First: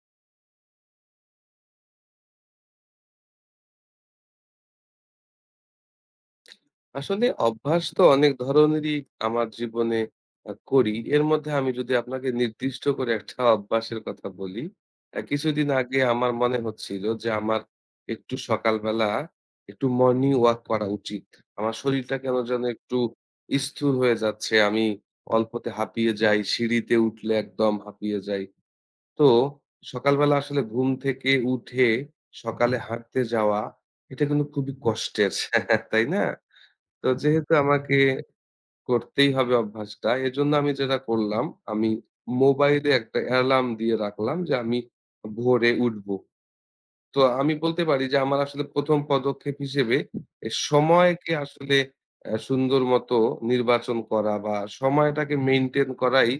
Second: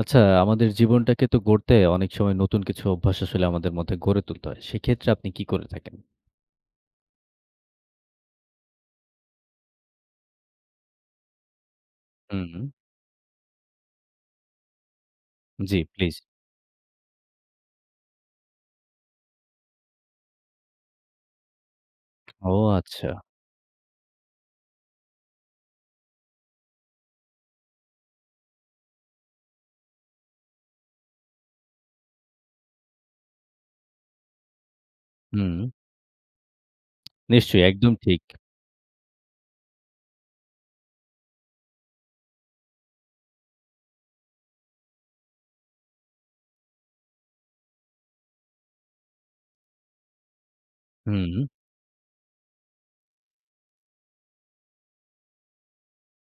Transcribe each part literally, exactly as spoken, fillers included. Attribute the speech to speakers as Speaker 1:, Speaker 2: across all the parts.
Speaker 1: আচ্ছা, আমাদের জীবনটাকে তো গড়তে অনেক সময় নতুন কিছু অভ্যাস আসলে আমাদের মধ্যে গড়ে তুলতে হয়। সেক্ষেত্রে আপনি কি করে থাকেন?
Speaker 2: আসলে অভ্যাস তো অনেক ধরনেরই আমার জীবনে আহ, করি। এর মধ্যে আমি যদি আপনাকে
Speaker 1: হুম,
Speaker 2: নির্দিষ্ট করে একটা অভ্যাসের কথা বলি, আহ, কিছুদিন
Speaker 1: জি,
Speaker 2: আগে
Speaker 1: প্লিজ।
Speaker 2: আমার মনে হচ্ছিল যে আমার একটু সকালবেলা একটু মর্নিং ওয়াক করা উচিত। আমার শরীরটা কেন
Speaker 1: ও
Speaker 2: যেন একটু
Speaker 1: আচ্ছা।
Speaker 2: স্থূল হয়ে যাচ্ছে, আমি অল্পতে হাঁপিয়ে যাই, সিঁড়িতে উঠলে একদম হাঁপিয়ে যাই। তো সকালবেলা আসলে ঘুম থেকে উঠে সকালে হাঁটতে যাওয়া এটা কিন্তু খুবই কষ্টের
Speaker 1: হুম,
Speaker 2: তাই না? তো যেহেতু
Speaker 1: নিশ্চয়ই একদম
Speaker 2: আমাকে
Speaker 1: ঠিক।
Speaker 2: করতেই হবে অভ্যাসটা, এজন্য আমি যেটা করলাম, আমি মোবাইলে একটা অ্যালার্ম দিয়ে রাখলাম যে আমি ভোরে উঠবো। তো আমি বলতে পারি যে আমার আসলে ১ম পদক্ষেপ হিসেবে এ
Speaker 1: হুম,
Speaker 2: সময়কে আসলে অ্যা সুন্দর মতো নির্বাচন করা বা সময়টাকে মেইনটেইন করাই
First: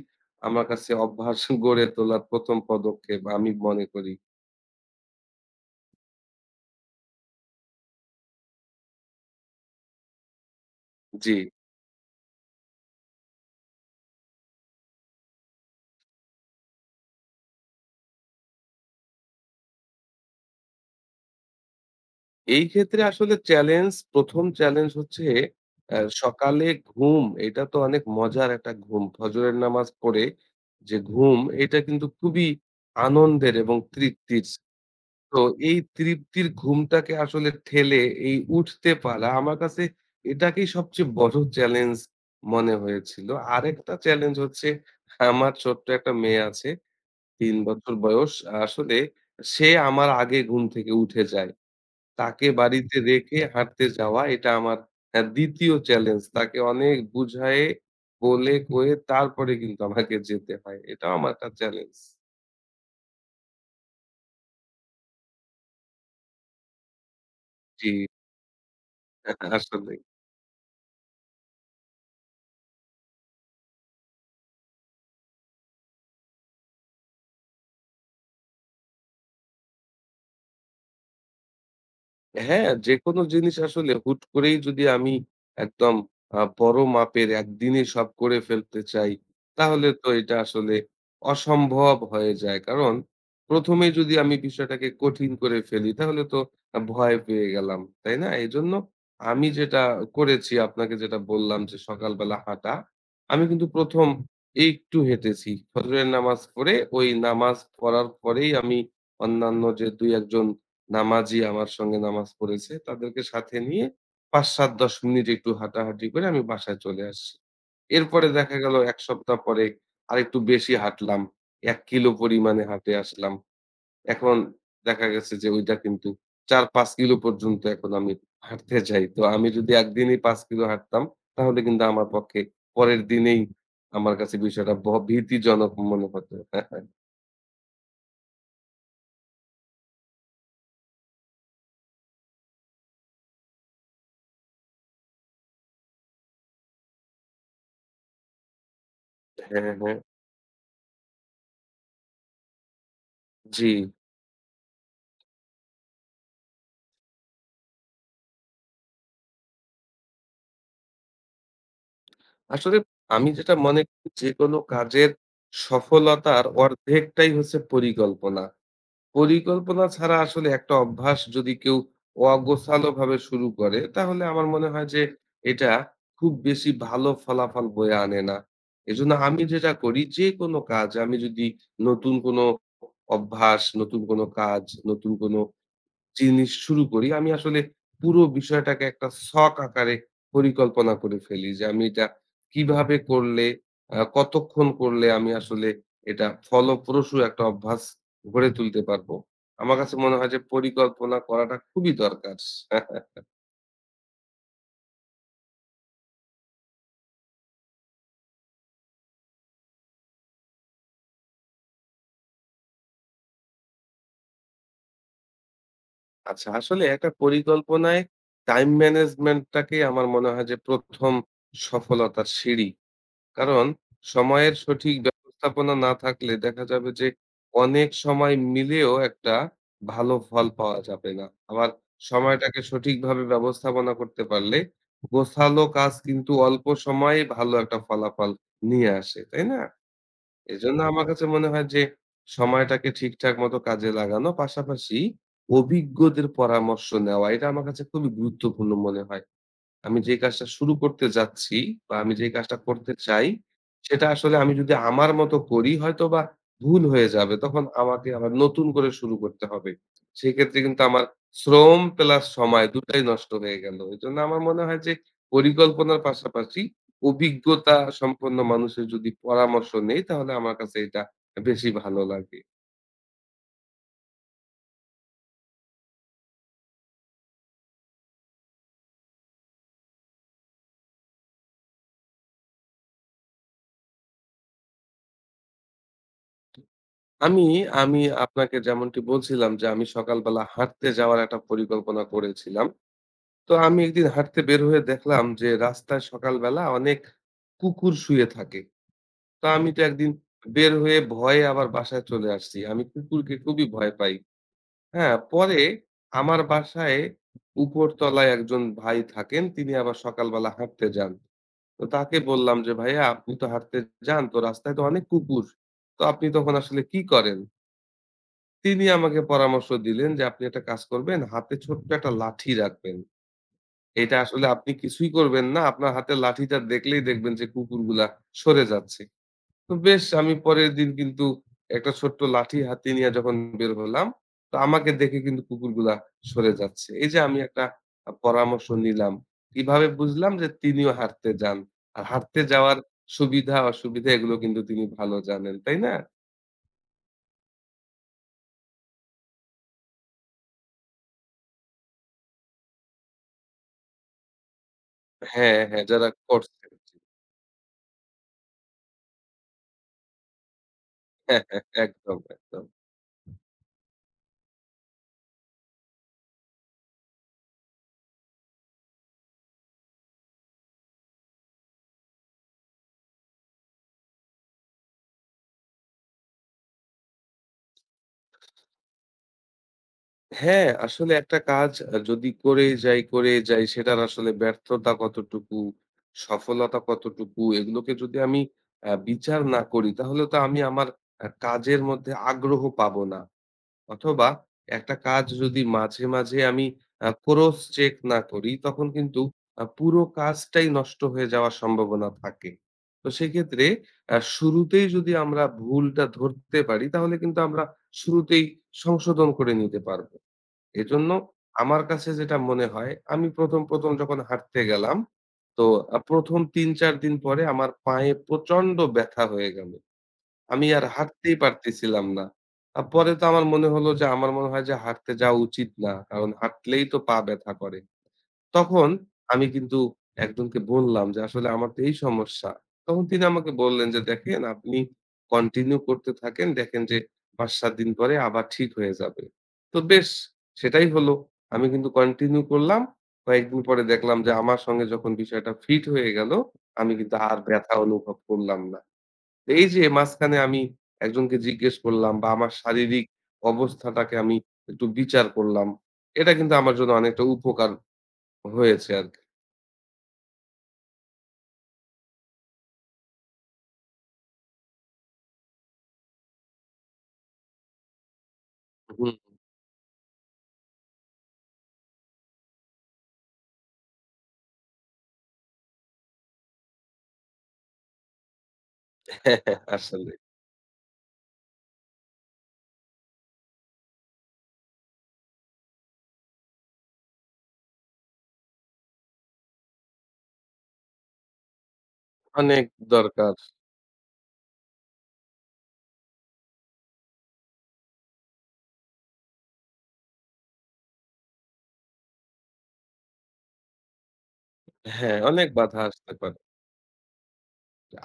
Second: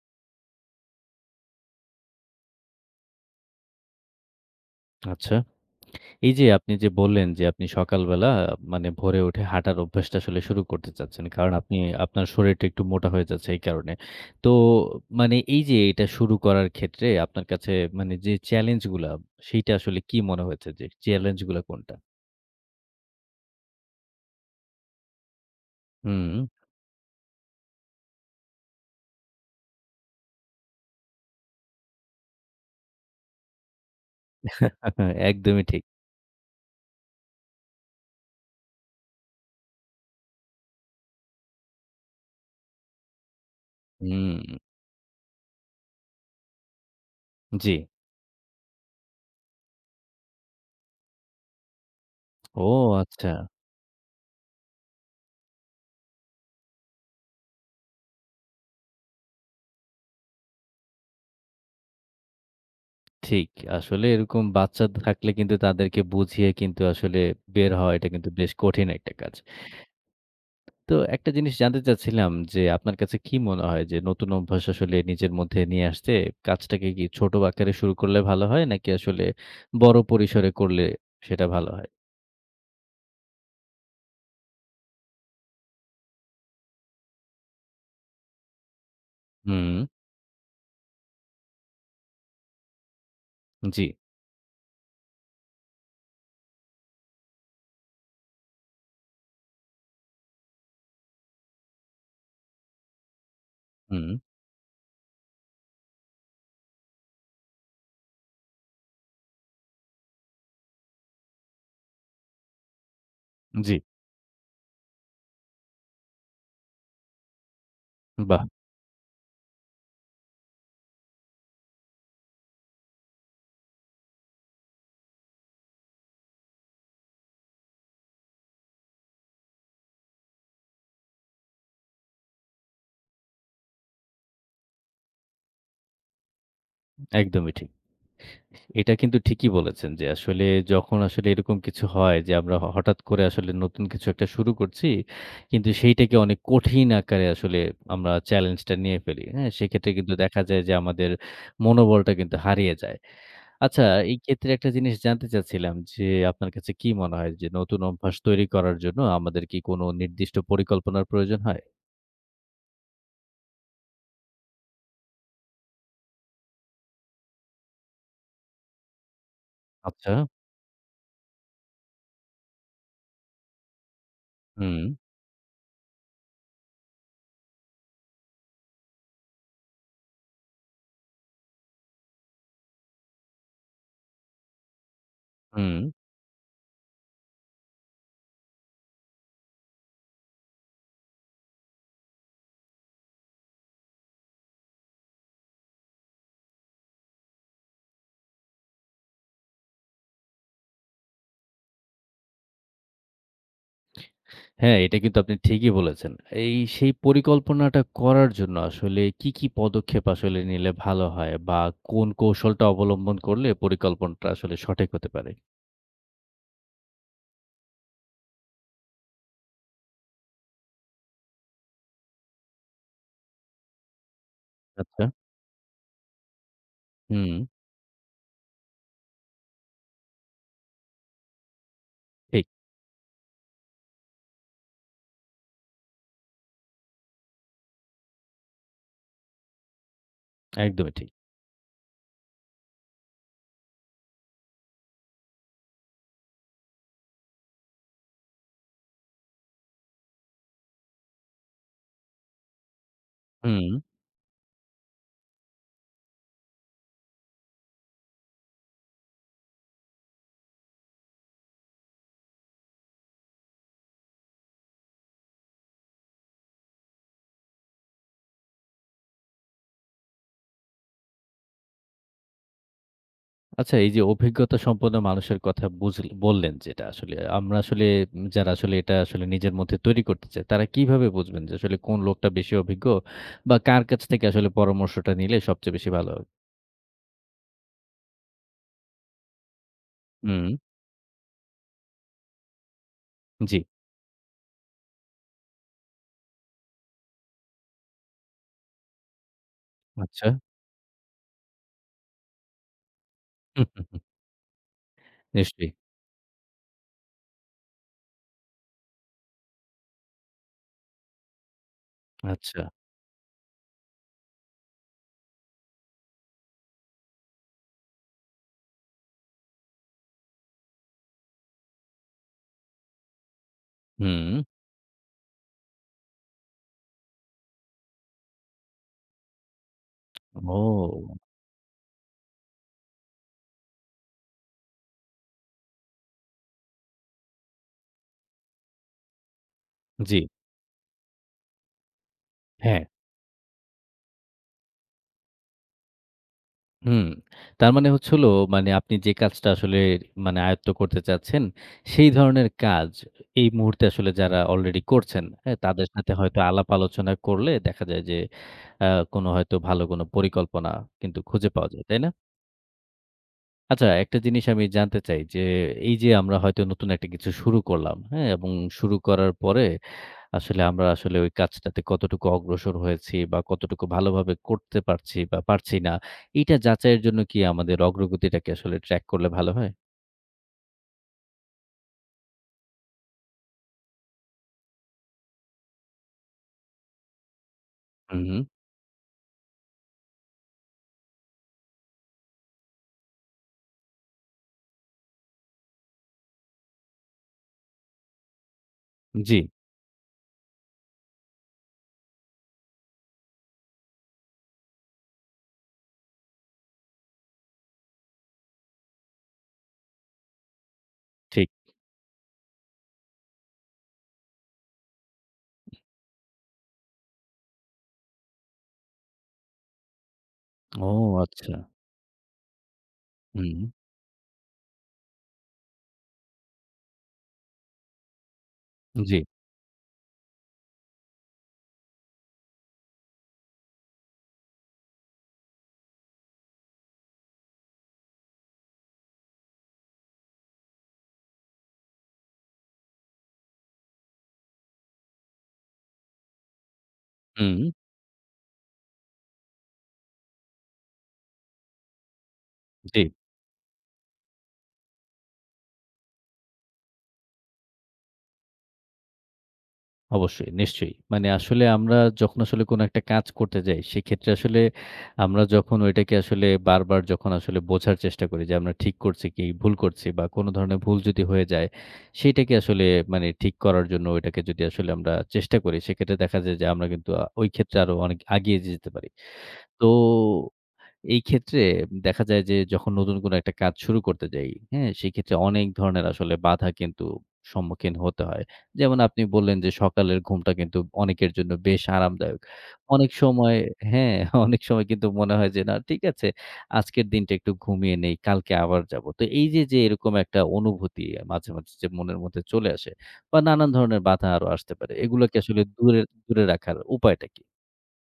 Speaker 2: আমার কাছে অভ্যাস গড়ে তোলার ১ম পদক্ষেপ আমি মনে করি।
Speaker 1: আচ্ছা। এই যে আপনি যে বললেন যে আপনি সকালবেলা মানে ভোরে উঠে হাঁটার অভ্যাসটা আসলে শুরু করতে চাচ্ছেন।
Speaker 2: জি।
Speaker 1: কারণ আপনি আপনার শরীরটা একটু মোটা হয়ে যাচ্ছে এই কারণে। তো মানে এই যে এটা শুরু করার ক্ষেত্রে আপনার কাছে মানে যে চ্যালেঞ্জগুলা সেইটা আসলে কি মনে হয়েছে যে চ্যালেঞ্জগুলা কোনটা?
Speaker 2: এই ক্ষেত্রে আসলে চ্যালেঞ্জ ১ম চ্যালেঞ্জ হচ্ছে অ্যা হুম।
Speaker 1: হুম।
Speaker 2: সকালে ঘুম, এটা তো অনেক মজার একটা ঘুম। ফজরের নামাজ পড়ে যে ঘুম, এটা কিন্তু খুবই আনন্দের এবং তৃপ্তির। তো
Speaker 1: একদমই
Speaker 2: এই
Speaker 1: ঠিক।
Speaker 2: তৃপ্তির ঘুমটাকে আসলে ঠেলে এই উঠতে পারা আমার কাছে এটাকেই সবচেয়ে বড় চ্যালেঞ্জ মনে হয়েছিল। আরেকটা চ্যালেঞ্জ
Speaker 1: হুম,
Speaker 2: হচ্ছে আমার ছোট্ট একটা মেয়ে আছে, তিন হুম।
Speaker 1: জি।
Speaker 2: বছর বয়স। আসলে সে আমার আগে ঘুম থেকে উঠে যায়। তাকে
Speaker 1: ও
Speaker 2: বাড়িতে
Speaker 1: আচ্ছা।
Speaker 2: রেখে হাঁটতে যাওয়া এটা আমার অ্যা ২য় চ্যালেঞ্জ। তাকে অনেক বুঝায়ে, বলে, কয়ে তারপরে কিন্তু আমাকে যেতে হয়। এটাও আমার একটা চ্যালেঞ্জ।
Speaker 1: ঠিক। আসলে এরকম বাচ্চা থাকলে কিন্তু তাদেরকে বুঝিয়ে কিন্তু আসলে বের
Speaker 2: জি,
Speaker 1: হওয়া এটা কিন্তু বেশ কঠিন একটা কাজ।
Speaker 2: আসলেই।
Speaker 1: তো একটা জিনিস জানতে চাচ্ছিলাম যে আপনার কাছে কি মনে হয় যে নতুন অভ্যাস আসলে নিজের মধ্যে নিয়ে আসতে কাজটাকে কি ছোট আকারে শুরু করলে ভালো হয় নাকি আসলে বড় পরিসরে করলে সেটা ভালো হয়?
Speaker 2: হ্যাঁ, যেকোনো জিনিস আসলে হুট করেই যদি আমি একদম আ বড় মাপের একদিনেই সব করে ফেলতে চাই,
Speaker 1: হুম,
Speaker 2: তাহলে তো এটা আসলে অসম্ভব হয়ে যায়। কারণ ১ম
Speaker 1: জি,
Speaker 2: এই, যদি আমি বিষয়টাকে কঠিন করে ফেলি তাহলে তো আ ভয় পেয়ে গেলাম। তাই না? এজন্য আমি যেটা করেছি আপনাকে যেটা বললাম, যে সকালবেলা হাঁটা। আমি কিন্তু ১ম
Speaker 1: হুম,
Speaker 2: একটু হেঁটেছি। ফজরের নামাজ পড়ে ওই নামাজ পড়ার পরেই আমি অন্যান্য যে দুই এক জন নামাজি আমার সঙ্গে নামাজ পড়েছে, তাদেরকে সাথে
Speaker 1: জি।
Speaker 2: নিয়ে পাঁচ, সাত, দশ মিনিট একটু হাঁটাহাঁটি করে আমি বাসায় চলে আসছি। এরপরে
Speaker 1: বাহ!
Speaker 2: দেখা গেল এক সপ্তাহ পরে আরেকটু বেশি হাঁটলাম। এক কিলো পরিমাণে হাঁটে আসলাম। এখন দেখা গেছে যে ওইটা কিন্তু চার, পাঁচ কিলো পর্যন্ত এখন আমি হাঁটতে যাই। তো আমি যদি একদিনই পাঁচ কিলো হাঁটতাম তাহলে কিন্তু আমার পক্ষে পরের দিনেই আমার কাছে বিষয়টা ভ ভীতিজনক মনে হতো। হ্যাঁ,
Speaker 1: একদমই ঠিক। এটা কিন্তু ঠিকই বলেছেন যে আসলে যখন আসলে এরকম কিছু হয় যে আমরা হ হঠাৎ করে আসলে নতুন কিছু একটা শুরু করছি, কিন্তু সেইটাকে অনেক কঠিন আকারে আসলে আমরা চ্যালেঞ্জটা নিয়ে ফেলি। হ্যাঁ?
Speaker 2: হ্যাঁ, হ্যাঁ,
Speaker 1: সেক্ষেত্রে কিন্তু দেখা যায় যে আমাদের মনোবলটা কিন্তু হারিয়ে যায়।
Speaker 2: জি।
Speaker 1: আচ্ছা এই ক্ষেত্রে একটা জিনিস জানতে চাচ্ছিলাম যে আপনার কাছে কি মনে হয় যে নতুন অভ্যাস তৈরি করার জন্য আমাদের কি কোনো নির্দিষ্ট পরিকল্পনার প্রয়োজন হয়?
Speaker 2: আসলে আমি যেটা মনে করি যে কোনো কাজের সফলতার অর্ধেকটাই হচ্ছে পরিকল্পনা। পরিকল্পনা
Speaker 1: আচ্ছা।
Speaker 2: ছাড়া আসলে একটা অভ্যাস যদি কেউ অগোছালোভাবে শুরু করে তাহলে আমার মনে
Speaker 1: হুম,
Speaker 2: হয় যে এটা খুব বেশি ভালো ফলাফল বয়ে আনে না। এজন্য আমি যেটা করি, যে কোনো কাজ আমি যদি, নতুন কোনো অভ্যাস, নতুন কোনো কাজ, নতুন কোনো
Speaker 1: হুম।
Speaker 2: জিনিস শুরু করি, আমি আসলে পুরো বিষয়টাকে একটা ছক আকারে পরিকল্পনা করে ফেলি যে, আমি এটা কিভাবে করলে, আ কতক্ষণ করলে আমি আসলে এটা ফলপ্রসূ একটা অভ্যাস গড়ে তুলতে পারবো। আমার কাছে মনে হয় যে পরিকল্পনা করাটা খুবই দরকার।
Speaker 1: হ্যাঁ, এটা কিন্তু আপনি ঠিকই বলেছেন। এই সেই পরিকল্পনাটা করার জন্য আসলে কি, কি পদক্ষেপ আসলে নিলে ভালো হয় বা কোন কৌশলটা অবলম্বন করলে পরিকল্পনাটা আসলে সঠিক হতে পারে?
Speaker 2: আচ্ছা, আসলে একটা পরিকল্পনায় টাইম ম্যানেজমেন্টটাকে আমার মনে হয় যে ১ম সফলতার সিঁড়ি। কারণ সময়ের সঠিক
Speaker 1: আচ্ছা।
Speaker 2: ব্যবস্থাপনা না থাকলে দেখা যাবে যে
Speaker 1: হুম,
Speaker 2: অনেক সময় মিলেও একটা ভালো ফল পাওয়া যাবে না। আবার
Speaker 1: ঠিক।
Speaker 2: সময়টাকে সঠিকভাবে ব্যবস্থাপনা করতে পারলে গোছালো কাজ কিন্তু অল্প সময়ে ভালো একটা ফলাফল নিয়ে আসে, তাই না? এজন্য
Speaker 1: একদমই
Speaker 2: আমার
Speaker 1: ঠিক।
Speaker 2: কাছে মনে হয় যে সময়টাকে ঠিকঠাক মতো কাজে লাগানো পাশাপাশি অভিজ্ঞদের পরামর্শ নেওয়া এটা আমার কাছে খুবই গুরুত্বপূর্ণ মনে হয়। আমি যে কাজটা শুরু করতে যাচ্ছি বা আমি যে কাজটা করতে চাই,
Speaker 1: হুম।
Speaker 2: সেটা আসলে আমি যদি আমার মতো করি হয়তোবা ভুল হয়ে যাবে। তখন আমাকে আবার নতুন করে শুরু করতে হবে। সেক্ষেত্রে কিন্তু আমার শ্রম প্লাস সময় দুটাই নষ্ট হয়ে গেল। এজন্য আমার মনে হয় যে পরিকল্পনার পাশাপাশি অভিজ্ঞতা সম্পন্ন মানুষের যদি পরামর্শ নেই তাহলে আমার কাছে এটা বেশি ভালো লাগে।
Speaker 1: আচ্ছা এই যে অভিজ্ঞতা সম্পন্ন মানুষের কথা বুঝ বললেন যেটা আসলে আমরা আসলে উম, যারা আসলে এটা আসলে নিজের মধ্যে তৈরি করতে চাই, তারা কিভাবে বুঝবেন যে আসলে কোন লোকটা বেশি অভিজ্ঞ বা কার কাছ থেকে আসলে পরামর্শটা নিলে সবচেয়ে বেশি ভালো হবে?
Speaker 2: আমি আমি আপনাকে যেমনটি বলছিলাম যে আমি সকালবেলা
Speaker 1: হুম,
Speaker 2: হাঁটতে যাওয়ার একটা পরিকল্পনা করেছিলাম। তো
Speaker 1: জি।
Speaker 2: আমি একদিন হাঁটতে বের হয়ে দেখলাম যে রাস্তায় সকালবেলা অনেক কুকুর শুয়ে থাকে। তো হুম। আমি তো একদিন
Speaker 1: আচ্ছা।
Speaker 2: বের হয়ে ভয়ে আবার বাসায় চলে আসছি। আমি কুকুরকে খুবই
Speaker 1: হুম, হুম,
Speaker 2: ভয়
Speaker 1: হুম,
Speaker 2: পাই। হ্যাঁ, পরে
Speaker 1: নিশ্চয়ই।
Speaker 2: আমার বাসায় উপরতলায় একজন ভাই থাকেন। তিনি আবার সকালবেলা হাঁটতে যান। তো তাকে বললাম
Speaker 1: আচ্ছা।
Speaker 2: যে, "ভাইয়া, আপনি তো হাঁটতে যান, তো রাস্তায় তো অনেক কুকুর। তো আপনি তখন আসলে কি করেন?" তিনি আমাকে পরামর্শ দিলেন যে, "আপনি একটা কাজ করবেন, হাতে ছোট্ট একটা লাঠি রাখবেন। এটা
Speaker 1: হুম।
Speaker 2: আসলে আপনি কিছুই করবেন না। আপনার হাতের লাঠিটা দেখলেই দেখবেন যে কুকুরগুলা সরে যাচ্ছে।" তো বেশ, আমি পরের দিন
Speaker 1: ও!
Speaker 2: কিন্তু একটা ছোট্ট লাঠি হাতে নিয়ে যখন বের হলাম, তো আমাকে দেখে কিন্তু কুকুরগুলা সরে যাচ্ছে। এই যে আমি একটা আ পরামর্শ নিলাম। কিভাবে
Speaker 1: জি।
Speaker 2: বুঝলাম যে তিনিও হাঁটতে যান। আর হাঁটতে যাওয়ার
Speaker 1: হ্যাঁ।
Speaker 2: সুবিধা অসুবিধা এগুলো কিন্তু তিনি ভালো জানেন, তাই না?
Speaker 1: হুম। তার মানে হচ্ছে হলো মানে আপনি যে কাজটা আসলে মানে আয়ত্ত করতে চাচ্ছেন, সেই ধরনের কাজ এই মুহূর্তে আসলে যারা অলরেডি করছেন, হ্যাঁ?
Speaker 2: হ্যাঁ, হ্যাঁ,
Speaker 1: তাদের
Speaker 2: যারা
Speaker 1: সাথে হয়তো আলাপ
Speaker 2: করছেন।
Speaker 1: আলোচনা করলে দেখা যায় যে আ কোনো হয়তো ভালো কোনো পরিকল্পনা কিন্তু
Speaker 2: হ্যাঁ,
Speaker 1: খুঁজে
Speaker 2: হ্যাঁ,
Speaker 1: পাওয়া যায়, তাই না?
Speaker 2: একদম, একদম।
Speaker 1: আচ্ছা একটা জিনিস আমি জানতে চাই যে, এই যে আমরা হয়তো নতুন একটা কিছু শুরু করলাম, হ্যাঁ? এবং শুরু করার পরে আসলে আমরা আসলে ওই কাজটাতে কতটুকু অগ্রসর হয়েছি বা কতটুকু ভালোভাবে করতে পারছি বা পারছি না, এইটা যাচাইয়ের জন্য কি আমাদের অগ্রগতিটাকে আসলে ট্র্যাক করলে ভালো হয়?
Speaker 2: হ্যাঁ, আসলে একটা কাজ আ যদি করেই যাই, করেই যাই সেটার আসলে ব্যর্থতা কতটুকু, সফলতা কতটুকু এগুলোকে যদি
Speaker 1: হুম,
Speaker 2: আমি
Speaker 1: হুম,
Speaker 2: আ বিচার না করি তাহলে তো আমি আমার আ কাজের মধ্যে আগ্রহ পাবো না। অথবা একটা কাজ যদি মাঝে, মাঝে আমি আ ক্রস চেক না করি তখন কিন্তু
Speaker 1: জি,
Speaker 2: আ পুরো কাজটাই নষ্ট হয়ে যাওয়ার সম্ভাবনা থাকে। তো সেক্ষেত্রে আ শুরুতেই যদি আমরা ভুলটা ধরতে পারি তাহলে কিন্তু আমরা শুরুতেই সংশোধন করে নিতে পারব। এজন্য
Speaker 1: ঠিক।
Speaker 2: আমার কাছে যেটা মনে হয়, আমি ১ম, ১ম যখন হাঁটতে গেলাম, তো আ ১ম তিন চার দিন পরে আমার পায়ে প্রচন্ড ব্যথা হয়ে গেল। আমি আর
Speaker 1: ও
Speaker 2: হাঁটতেই
Speaker 1: আচ্ছা।
Speaker 2: পারতেছিলাম না। আ পরে তো আমার
Speaker 1: হুম,
Speaker 2: মনে হলো যে, আমার মনে হয় যে হাঁটতে যাওয়া উচিত না। কারণ হাঁটলেই তো পা ব্যথা করে। তখন
Speaker 1: জি,
Speaker 2: আমি কিন্তু একজনকে বললাম যে, "আসলে আমার তো এই সমস্যা।" তখন তিনি আমাকে বললেন যে, "দেখেন আপনি কন্টিনিউ করতে থাকেন। দেখেন যে পাঁচ সাত দিন পরে আবার ঠিক হয়ে যাবে।" তো বেশ, সেটাই হলো। আমি কিন্তু কন্টিনিউ করলাম। কয়েকদিন পরে দেখলাম যে আমার সঙ্গে যখন বিষয়টা ফিট হয়ে গেল, আমি কিন্তু আর
Speaker 1: হুম,
Speaker 2: ব্যথা অনুভব করলাম না। তো এই যে মাঝখানে আমি একজনকে জিজ্ঞেস করলাম বা আমার
Speaker 1: জি।
Speaker 2: শারীরিক অবস্থাটাকে আমি একটু বিচার করলাম, এটা কিন্তু আমার জন্য অনেকটা উপকার হয়েছে আরকি।
Speaker 1: অবশ্যই, নিশ্চয়ই। মানে আসলে আমরা যখন আসলে কোনো একটা কাজ করতে যাই, সেক্ষেত্রে আসলে আমরা যখন ওইটাকে আসলে বারবার যখন আসলে বোঝার চেষ্টা করি যে আমরা ঠিক
Speaker 2: হুম,
Speaker 1: করছি কি, ভুল করছি বা কোনো ধরনের ভুল যদি হয়ে যায়, সেইটাকে আসলে মানে ঠিক করার জন্য ওইটাকে যদি আসলে আমরা চেষ্টা করি, সেক্ষেত্রে দেখা যায় যে আমরা কিন্তু আ ওই ক্ষেত্রে আরো অনেক আগিয়ে যেতে পারি। তো
Speaker 2: আসলে
Speaker 1: এই ক্ষেত্রে দেখা যায় যে যখন নতুন কোনো একটা কাজ শুরু করতে যাই, হ্যাঁ? সেক্ষেত্রে অনেক ধরনের আসলে বাধা কিন্তু সম্মুখীন হতে হয়। যেমন আপনি বললেন যে সকালের ঘুমটা কিন্তু অনেকের জন্য বেশ আরামদায়ক।
Speaker 2: অনেক
Speaker 1: অনেক
Speaker 2: দরকার।
Speaker 1: সময় হ্যাঁ, অনেক সময় কিন্তু মনে হয় যে না ঠিক আছে, আজকের দিনটা একটু ঘুমিয়ে নেই, কালকে আবার যাব। তো এই যে, যে এরকম একটা অনুভূতি মাঝে, মাঝে যে মনের মধ্যে চলে আসে বা নানান ধরনের বাধা আরো আসতে পারে।
Speaker 2: হ্যাঁ,
Speaker 1: এগুলোকে
Speaker 2: অনেক
Speaker 1: আসলে
Speaker 2: বাধা
Speaker 1: দূরে,
Speaker 2: আসতে পারে।
Speaker 1: দূরে রাখার উপায়টা কি?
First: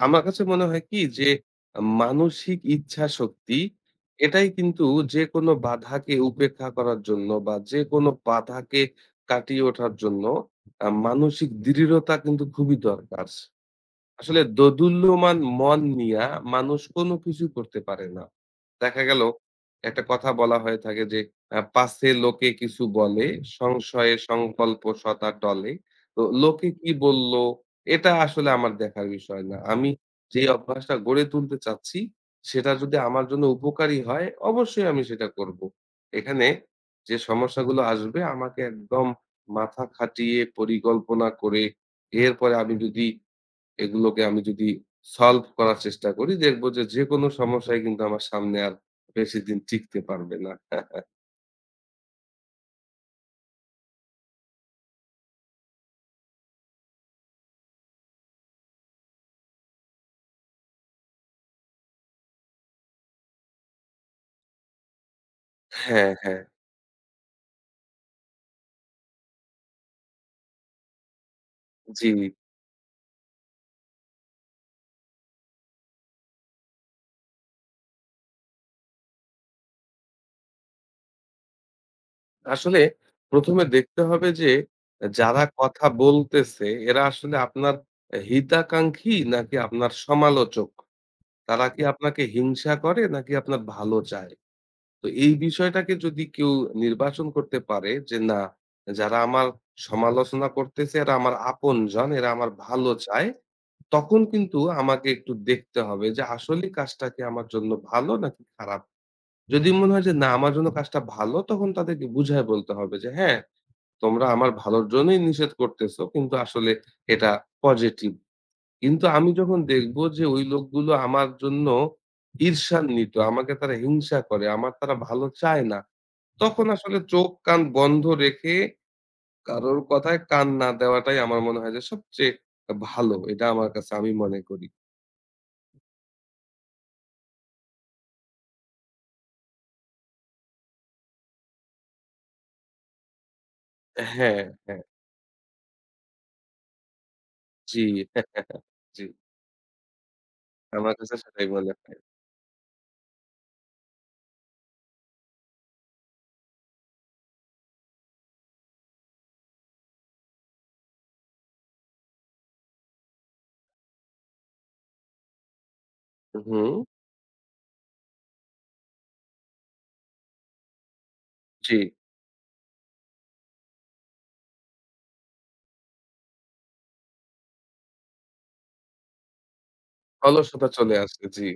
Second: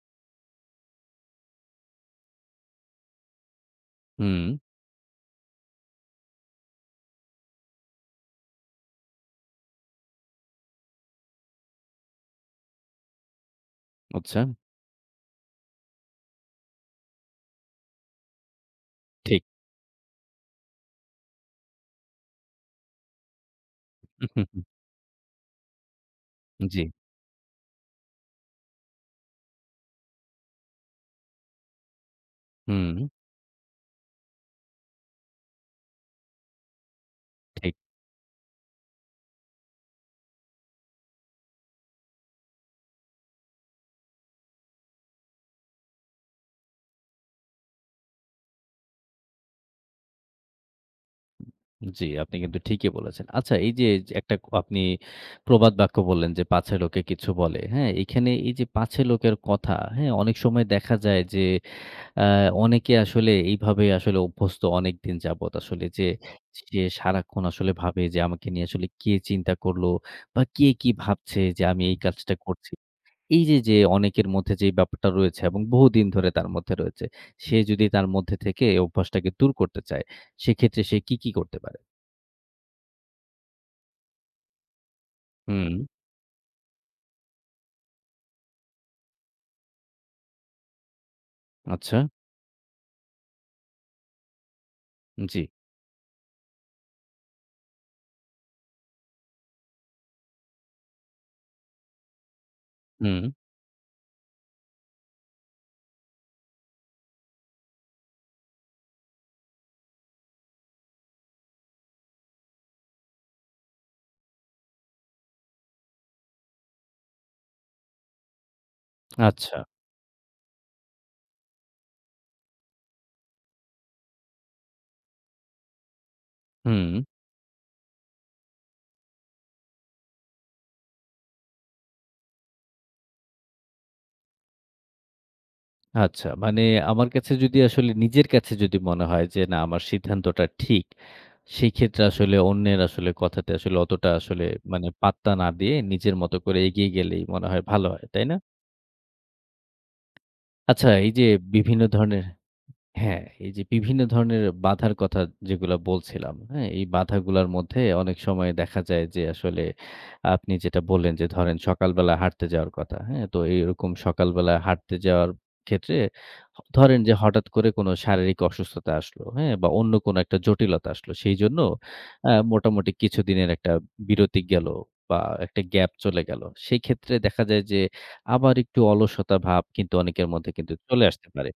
Speaker 2: আমার কাছে মনে হয় কি যে মানসিক ইচ্ছাশক্তি
Speaker 1: হুম,
Speaker 2: এটাই কিন্তু যেকোনো বাধাকে উপেক্ষা করার জন্য বা যেকোনো বাধাকে কাটিয়ে ওঠার জন্য আ মানসিক দৃঢ়তা কিন্তু খুবই দরকার।
Speaker 1: আচ্ছা
Speaker 2: আসলে দোদুল্যমান মন নিয়া মানুষ কোনো কিছু করতে পারে না। দেখা গেল
Speaker 1: ঠিক।
Speaker 2: একটা কথা বলা হয়ে থাকে যে, আ "পাছে লোকে কিছু বলে, সংশয়ে
Speaker 1: হুম, হুম,
Speaker 2: সংকল্প সদা টলে।" তো
Speaker 1: হুম,
Speaker 2: লোকে
Speaker 1: জি।
Speaker 2: কি বলল, এটা আসলে আমার দেখার বিষয় না। আমি যে অভ্যাসটা গড়ে তুলতে চাচ্ছি, সেটা যদি
Speaker 1: হুম,
Speaker 2: আমার জন্য উপকারী হয়, অবশ্যই আমি সেটা করব। এখানে যে
Speaker 1: ঠিক।
Speaker 2: সমস্যাগুলো আসবে, আমাকে একদম মাথা খাটিয়ে পরিকল্পনা করে, এরপরে আমি যদি এগুলোকে আমি যদি সলভ করার চেষ্টা করি দেখব যে, যেকোনো সমস্যাই কিন্তু আমার সামনে আর বেশিদিন টিকতে পারবে না।
Speaker 1: জি, আপনি কিন্তু ঠিকই বলেছেন। আচ্ছা এই যে একটা ক- আপনি প্রবাদ বাক্য বললেন যে, "পাছে লোকে কিছু বলে।" হ্যাঁ? এখানে এই যে পাছে লোকের কথা, হ্যাঁ? অনেক সময় দেখা যায় যে আ অনেকে আসলে এইভাবে আসলে অভ্যস্ত অনেকদিন যাবৎ আসলে যে
Speaker 2: হ্যাঁ, হ্যাঁ।
Speaker 1: সে সারাক্ষণ আসলে ভাবে যে আমাকে নিয়ে আসলে কে চিন্তা করলো বা কে কি ভাবছে যে আমি এই
Speaker 2: জি।
Speaker 1: কাজটা করছি। এই যে, যে অনেকের মধ্যে যে ব্যাপারটা রয়েছে এবং বহুদিন ধরে তার মধ্যে রয়েছে, সে যদি তার মধ্যে থেকে অভ্যাসটাকে দূর করতে চায়, সেক্ষেত্রে সে কি, কি করতে পারে?
Speaker 2: আসলে ১ম এ দেখতে হবে যে, যারা
Speaker 1: হুম,
Speaker 2: কথা বলতেছে এরা আসলে আপনার অ্যা হিতাকাঙ্ক্ষী নাকি আপনার সমালোচক? তারা কি
Speaker 1: আচ্ছা,
Speaker 2: আপনাকে হিংসা করে নাকি আপনার ভালো চায়? তো এই
Speaker 1: জি,
Speaker 2: বিষয়টাকে যদি কেউ নির্বাচন করতে পারে যে, না, যারা আমার সমালোচনা করতেছে এরা আমার আপনজন, এরা আমার ভালো
Speaker 1: হুম,
Speaker 2: চায়, তখন কিন্তু আমাকে একটু দেখতে হবে যে আসলেই কাজটা কি আমার জন্য ভালো নাকি খারাপ। যদি মনে হয় যে না আমার জন্য কাজটা ভালো, তখন তাদেরকে বুঝায় বলতে হবে যে, "হ্যাঁ, তোমরা আমার ভালোর জন্যই নিষেধ করতেছো কিন্তু আসলে এটা পজিটিভ।" কিন্তু আমি
Speaker 1: আচ্ছা,
Speaker 2: যখন দেখব যে ওই লোকগুলো আমার জন্য ঈর্ষান্বিত, আমাকে তারা হিংসা করে, আমার তারা ভালো চায় না, তখন
Speaker 1: হুম,
Speaker 2: আসলে চোখ কান বন্ধ রেখে কারোর কথায় কান না দেওয়াটাই আমার মনে হয় যে সবচেয়ে ভালো। এটা আমার কাছে আমি মনে করি।
Speaker 1: আচ্ছা। মানে আমার কাছে যদি আসলে নিজের কাছে যদি মনে হয় যে, না আমার সিদ্ধান্তটা ঠিক, সেই ক্ষেত্রে আসলে অন্যের আসলে কথাতে আসলে অতটা
Speaker 2: হ্যাঁ,
Speaker 1: আসলে
Speaker 2: হ্যাঁ।
Speaker 1: মানে পাত্তা না দিয়ে নিজের মতো করে এগিয়ে গেলেই মনে হয়
Speaker 2: জি,
Speaker 1: ভালো হয়, তাই না?
Speaker 2: হ্যাঁ, জি।
Speaker 1: আচ্ছা
Speaker 2: আমার
Speaker 1: এই
Speaker 2: কাছে
Speaker 1: যে
Speaker 2: সেটাই মনে
Speaker 1: বিভিন্ন
Speaker 2: হয়।
Speaker 1: ধরনের হ্যাঁ, এই যে বিভিন্ন ধরনের বাধার কথা যেগুলা বলছিলাম, হ্যাঁ? এই বাধাগুলার মধ্যে অনেক সময় দেখা যায় যে আসলে আপনি যেটা বললেন যে ধরেন সকালবেলা হাঁটতে যাওয়ার কথা, হ্যাঁ? তো এইরকম সকালবেলা হাঁটতে যাওয়ার ক্ষেত্রে হ
Speaker 2: হুম,
Speaker 1: ধরেন যে হঠাৎ করে কোনো শারীরিক অসুস্থতা আসলো, হ্যাঁ? বা অন্য কোনো একটা জটিলতা আসলো। সেইজন্য
Speaker 2: জি।
Speaker 1: আ মোটামুটি কিছুদিনের একটা বিরতি গেল বা একটা গ্যাপ চলে গেল। সেক্ষেত্রে দেখা যায় যে আবার একটু অলসতা ভাব কিন্তু অনেকের মধ্যে
Speaker 2: অলসতা
Speaker 1: কিন্তু
Speaker 2: চলে
Speaker 1: চলে
Speaker 2: আসে।
Speaker 1: আসতে
Speaker 2: জি।
Speaker 1: পারে।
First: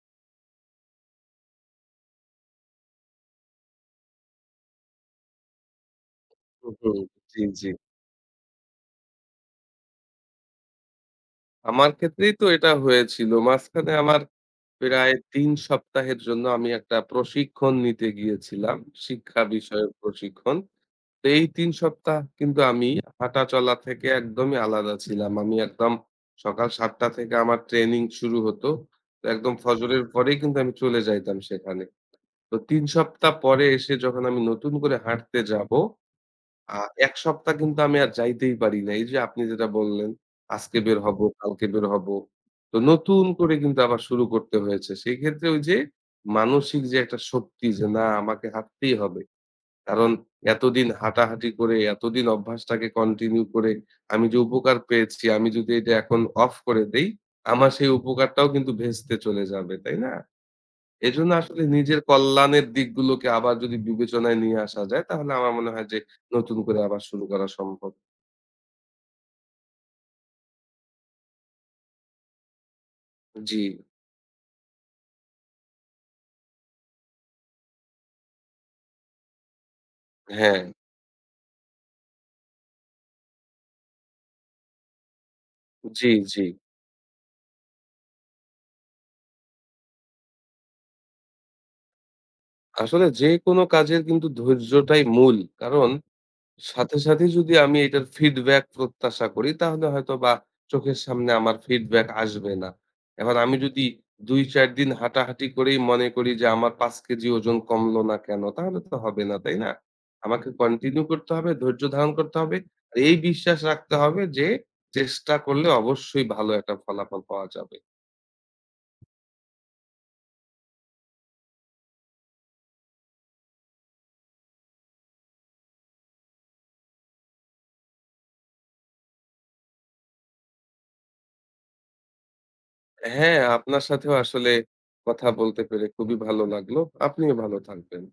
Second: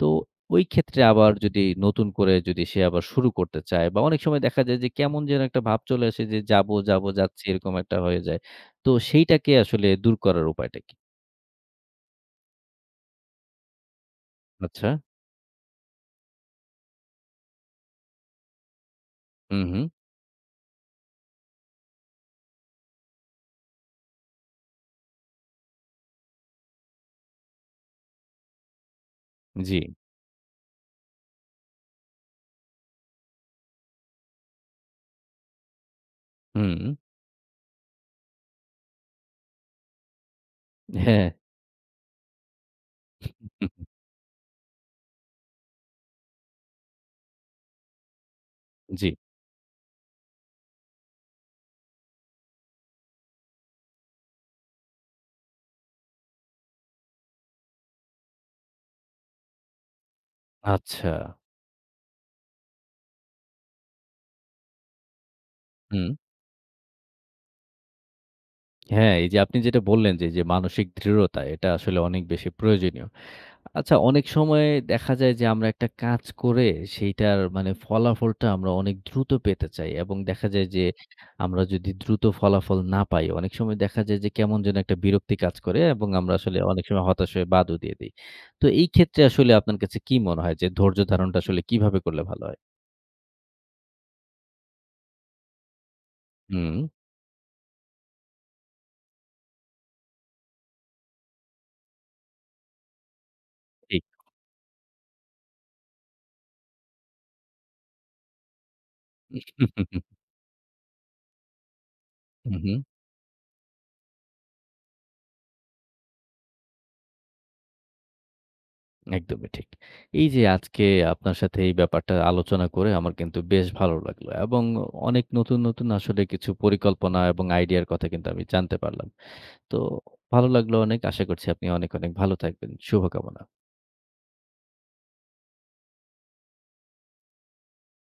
Speaker 1: তো ওই ক্ষেত্রে আবার যদি নতুন করে যদি সে আবার শুরু করতে চায় বা অনেক সময় দেখা যায় যে কেমন যেন একটা ভাব চলে আসে যে
Speaker 2: হুম,
Speaker 1: যাবো,
Speaker 2: হুম।
Speaker 1: যাবো,
Speaker 2: জি,
Speaker 1: যাচ্ছি
Speaker 2: জি।
Speaker 1: এরকম একটা হয়ে যায়। তো সেইটাকে আসলে দূর করার উপায়টা কি?
Speaker 2: আমার ক্ষেত্রেই তো এটা হয়েছিল। মাঝখানে আমার
Speaker 1: আচ্ছা।
Speaker 2: প্রায় তিন সপ্তাহের জন্য আমি একটা প্রশিক্ষণ নিতে গিয়েছিলাম। শিক্ষা
Speaker 1: হুম, হুম।
Speaker 2: বিষয়ক প্রশিক্ষণ। তো এই তিন সপ্তাহ কিন্তু আমি হাঁটা চলা থেকে একদমই আলাদা ছিলাম। আমি একদম সকাল ৭ঃ শূন্য শূন্য থেকে আমার ট্রেনিং শুরু হতো। তো একদম
Speaker 1: জি।
Speaker 2: ফজরের পরেই কিন্তু আমি চলে যাইতাম সেখানে। তো তিন সপ্তাহ পরে এসে যখন আমি নতুন করে হাঁটতে যাব, আ
Speaker 1: হুম।
Speaker 2: এক সপ্তাহ কিন্তু আমি আর যাইতেই পারি না। এই যে আপনি যেটা বললেন, আজকে বের হব,
Speaker 1: হ্যাঁ।
Speaker 2: কালকে বের হব। তো নতুন করে কিন্তু আবার শুরু করতে হয়েছে। সেই ক্ষেত্রে ওই যে মানসিক যে একটা শক্তি যে না আমাকে হাঁটতেই
Speaker 1: জি।
Speaker 2: হবে। কারণ এতদিন হাঁটাহাঁটি করে, এতদিন অভ্যাসটাকে কন্টিনিউ করে আমি যে উপকার পেয়েছি, আমি যদি এটা এখন অফ করে দেই, আমার সেই উপকারটাও কিন্তু ভেস্তে চলে যাবে। তাই না?
Speaker 1: আচ্ছা।
Speaker 2: এজন্য আসলে নিজের কল্যাণের দিকগুলোকে আবার যদি বিবেচনায় নিয়ে আসা যায়, তাহলে আমার মনে হয় যে
Speaker 1: হুম।
Speaker 2: নতুন করে আবার শুরু করা সম্ভব।
Speaker 1: হ্যাঁ, এই যে আপনি যেটা বললেন যে, যে মানসিক দৃঢ়তা এটা আসলে অনেক বেশি প্রয়োজনীয়।
Speaker 2: জি,
Speaker 1: আচ্ছা অনেক সময় দেখা যায় যে আমরা একটা কাজ করে সেইটার মানে ফলাফলটা আমরা অনেক দ্রুত পেতে চাই এবং দেখা
Speaker 2: হ্যাঁ।
Speaker 1: যায় যে আমরা যদি দ্রুত ফলাফল না পাই অনেক সময় দেখা যায় যে কেমন যেন একটা বিরক্তি কাজ করে এবং
Speaker 2: জি,
Speaker 1: আমরা
Speaker 2: জি।
Speaker 1: আসলে অনেক সময় হতাশ হয়ে বাদও দিয়ে দিই তো এই ক্ষেত্রে আসলে আপনার কাছে কি মনে হয় যে ধৈর্য ধারণটা আসলে কিভাবে করলে ভালো হয়
Speaker 2: আসলে যেকোনো কাজের কিন্তু ধৈর্যটাই মূল। কারণ
Speaker 1: হুম
Speaker 2: সাথে, সাথে যদি আমি এটার ফিডব্যাক প্রত্যাশা করি তাহলে হয়তোবা চোখের সামনে আমার ফিডব্যাক আসবে না। এখন আমি যদি
Speaker 1: ঠিক
Speaker 2: দুই চার দিন হাঁটাহাঁটি করেই মনে করি যে আমার পাঁচ কেজি ওজন কমলো না কেনো? তাহলে তো হবে না, তাই না? আমাকে কন্টিনিউ করতে হবে, ধৈর্য ধারণ করতে
Speaker 1: হুম
Speaker 2: হবে।
Speaker 1: হুম
Speaker 2: আর এই বিশ্বাস রাখতে হবে যে চেষ্টা করলে অবশ্যই ভালো একটা ফলাফল পাওয়া যাবে।
Speaker 1: একদমই ঠিক। এই যে আজকে আপনার সাথে এই ব্যাপারটা আলোচনা করে আমার কিন্তু বেশ ভালো লাগলো এবং অনেক নতুন, নতুন আসলে কিছু পরিকল্পনা এবং আইডিয়ার কথা কিন্তু আমি জানতে পারলাম। তো ভালো লাগলো অনেক। আশা করছি আপনি অনেক, অনেক ভালো থাকবেন।
Speaker 2: হ্যাঁ,
Speaker 1: শুভকামনা।
Speaker 2: আপনার সাথেও আসলে কথা বলতে পেরে খুবই ভালো লাগলো। আপনিও ভালো থাকবেন।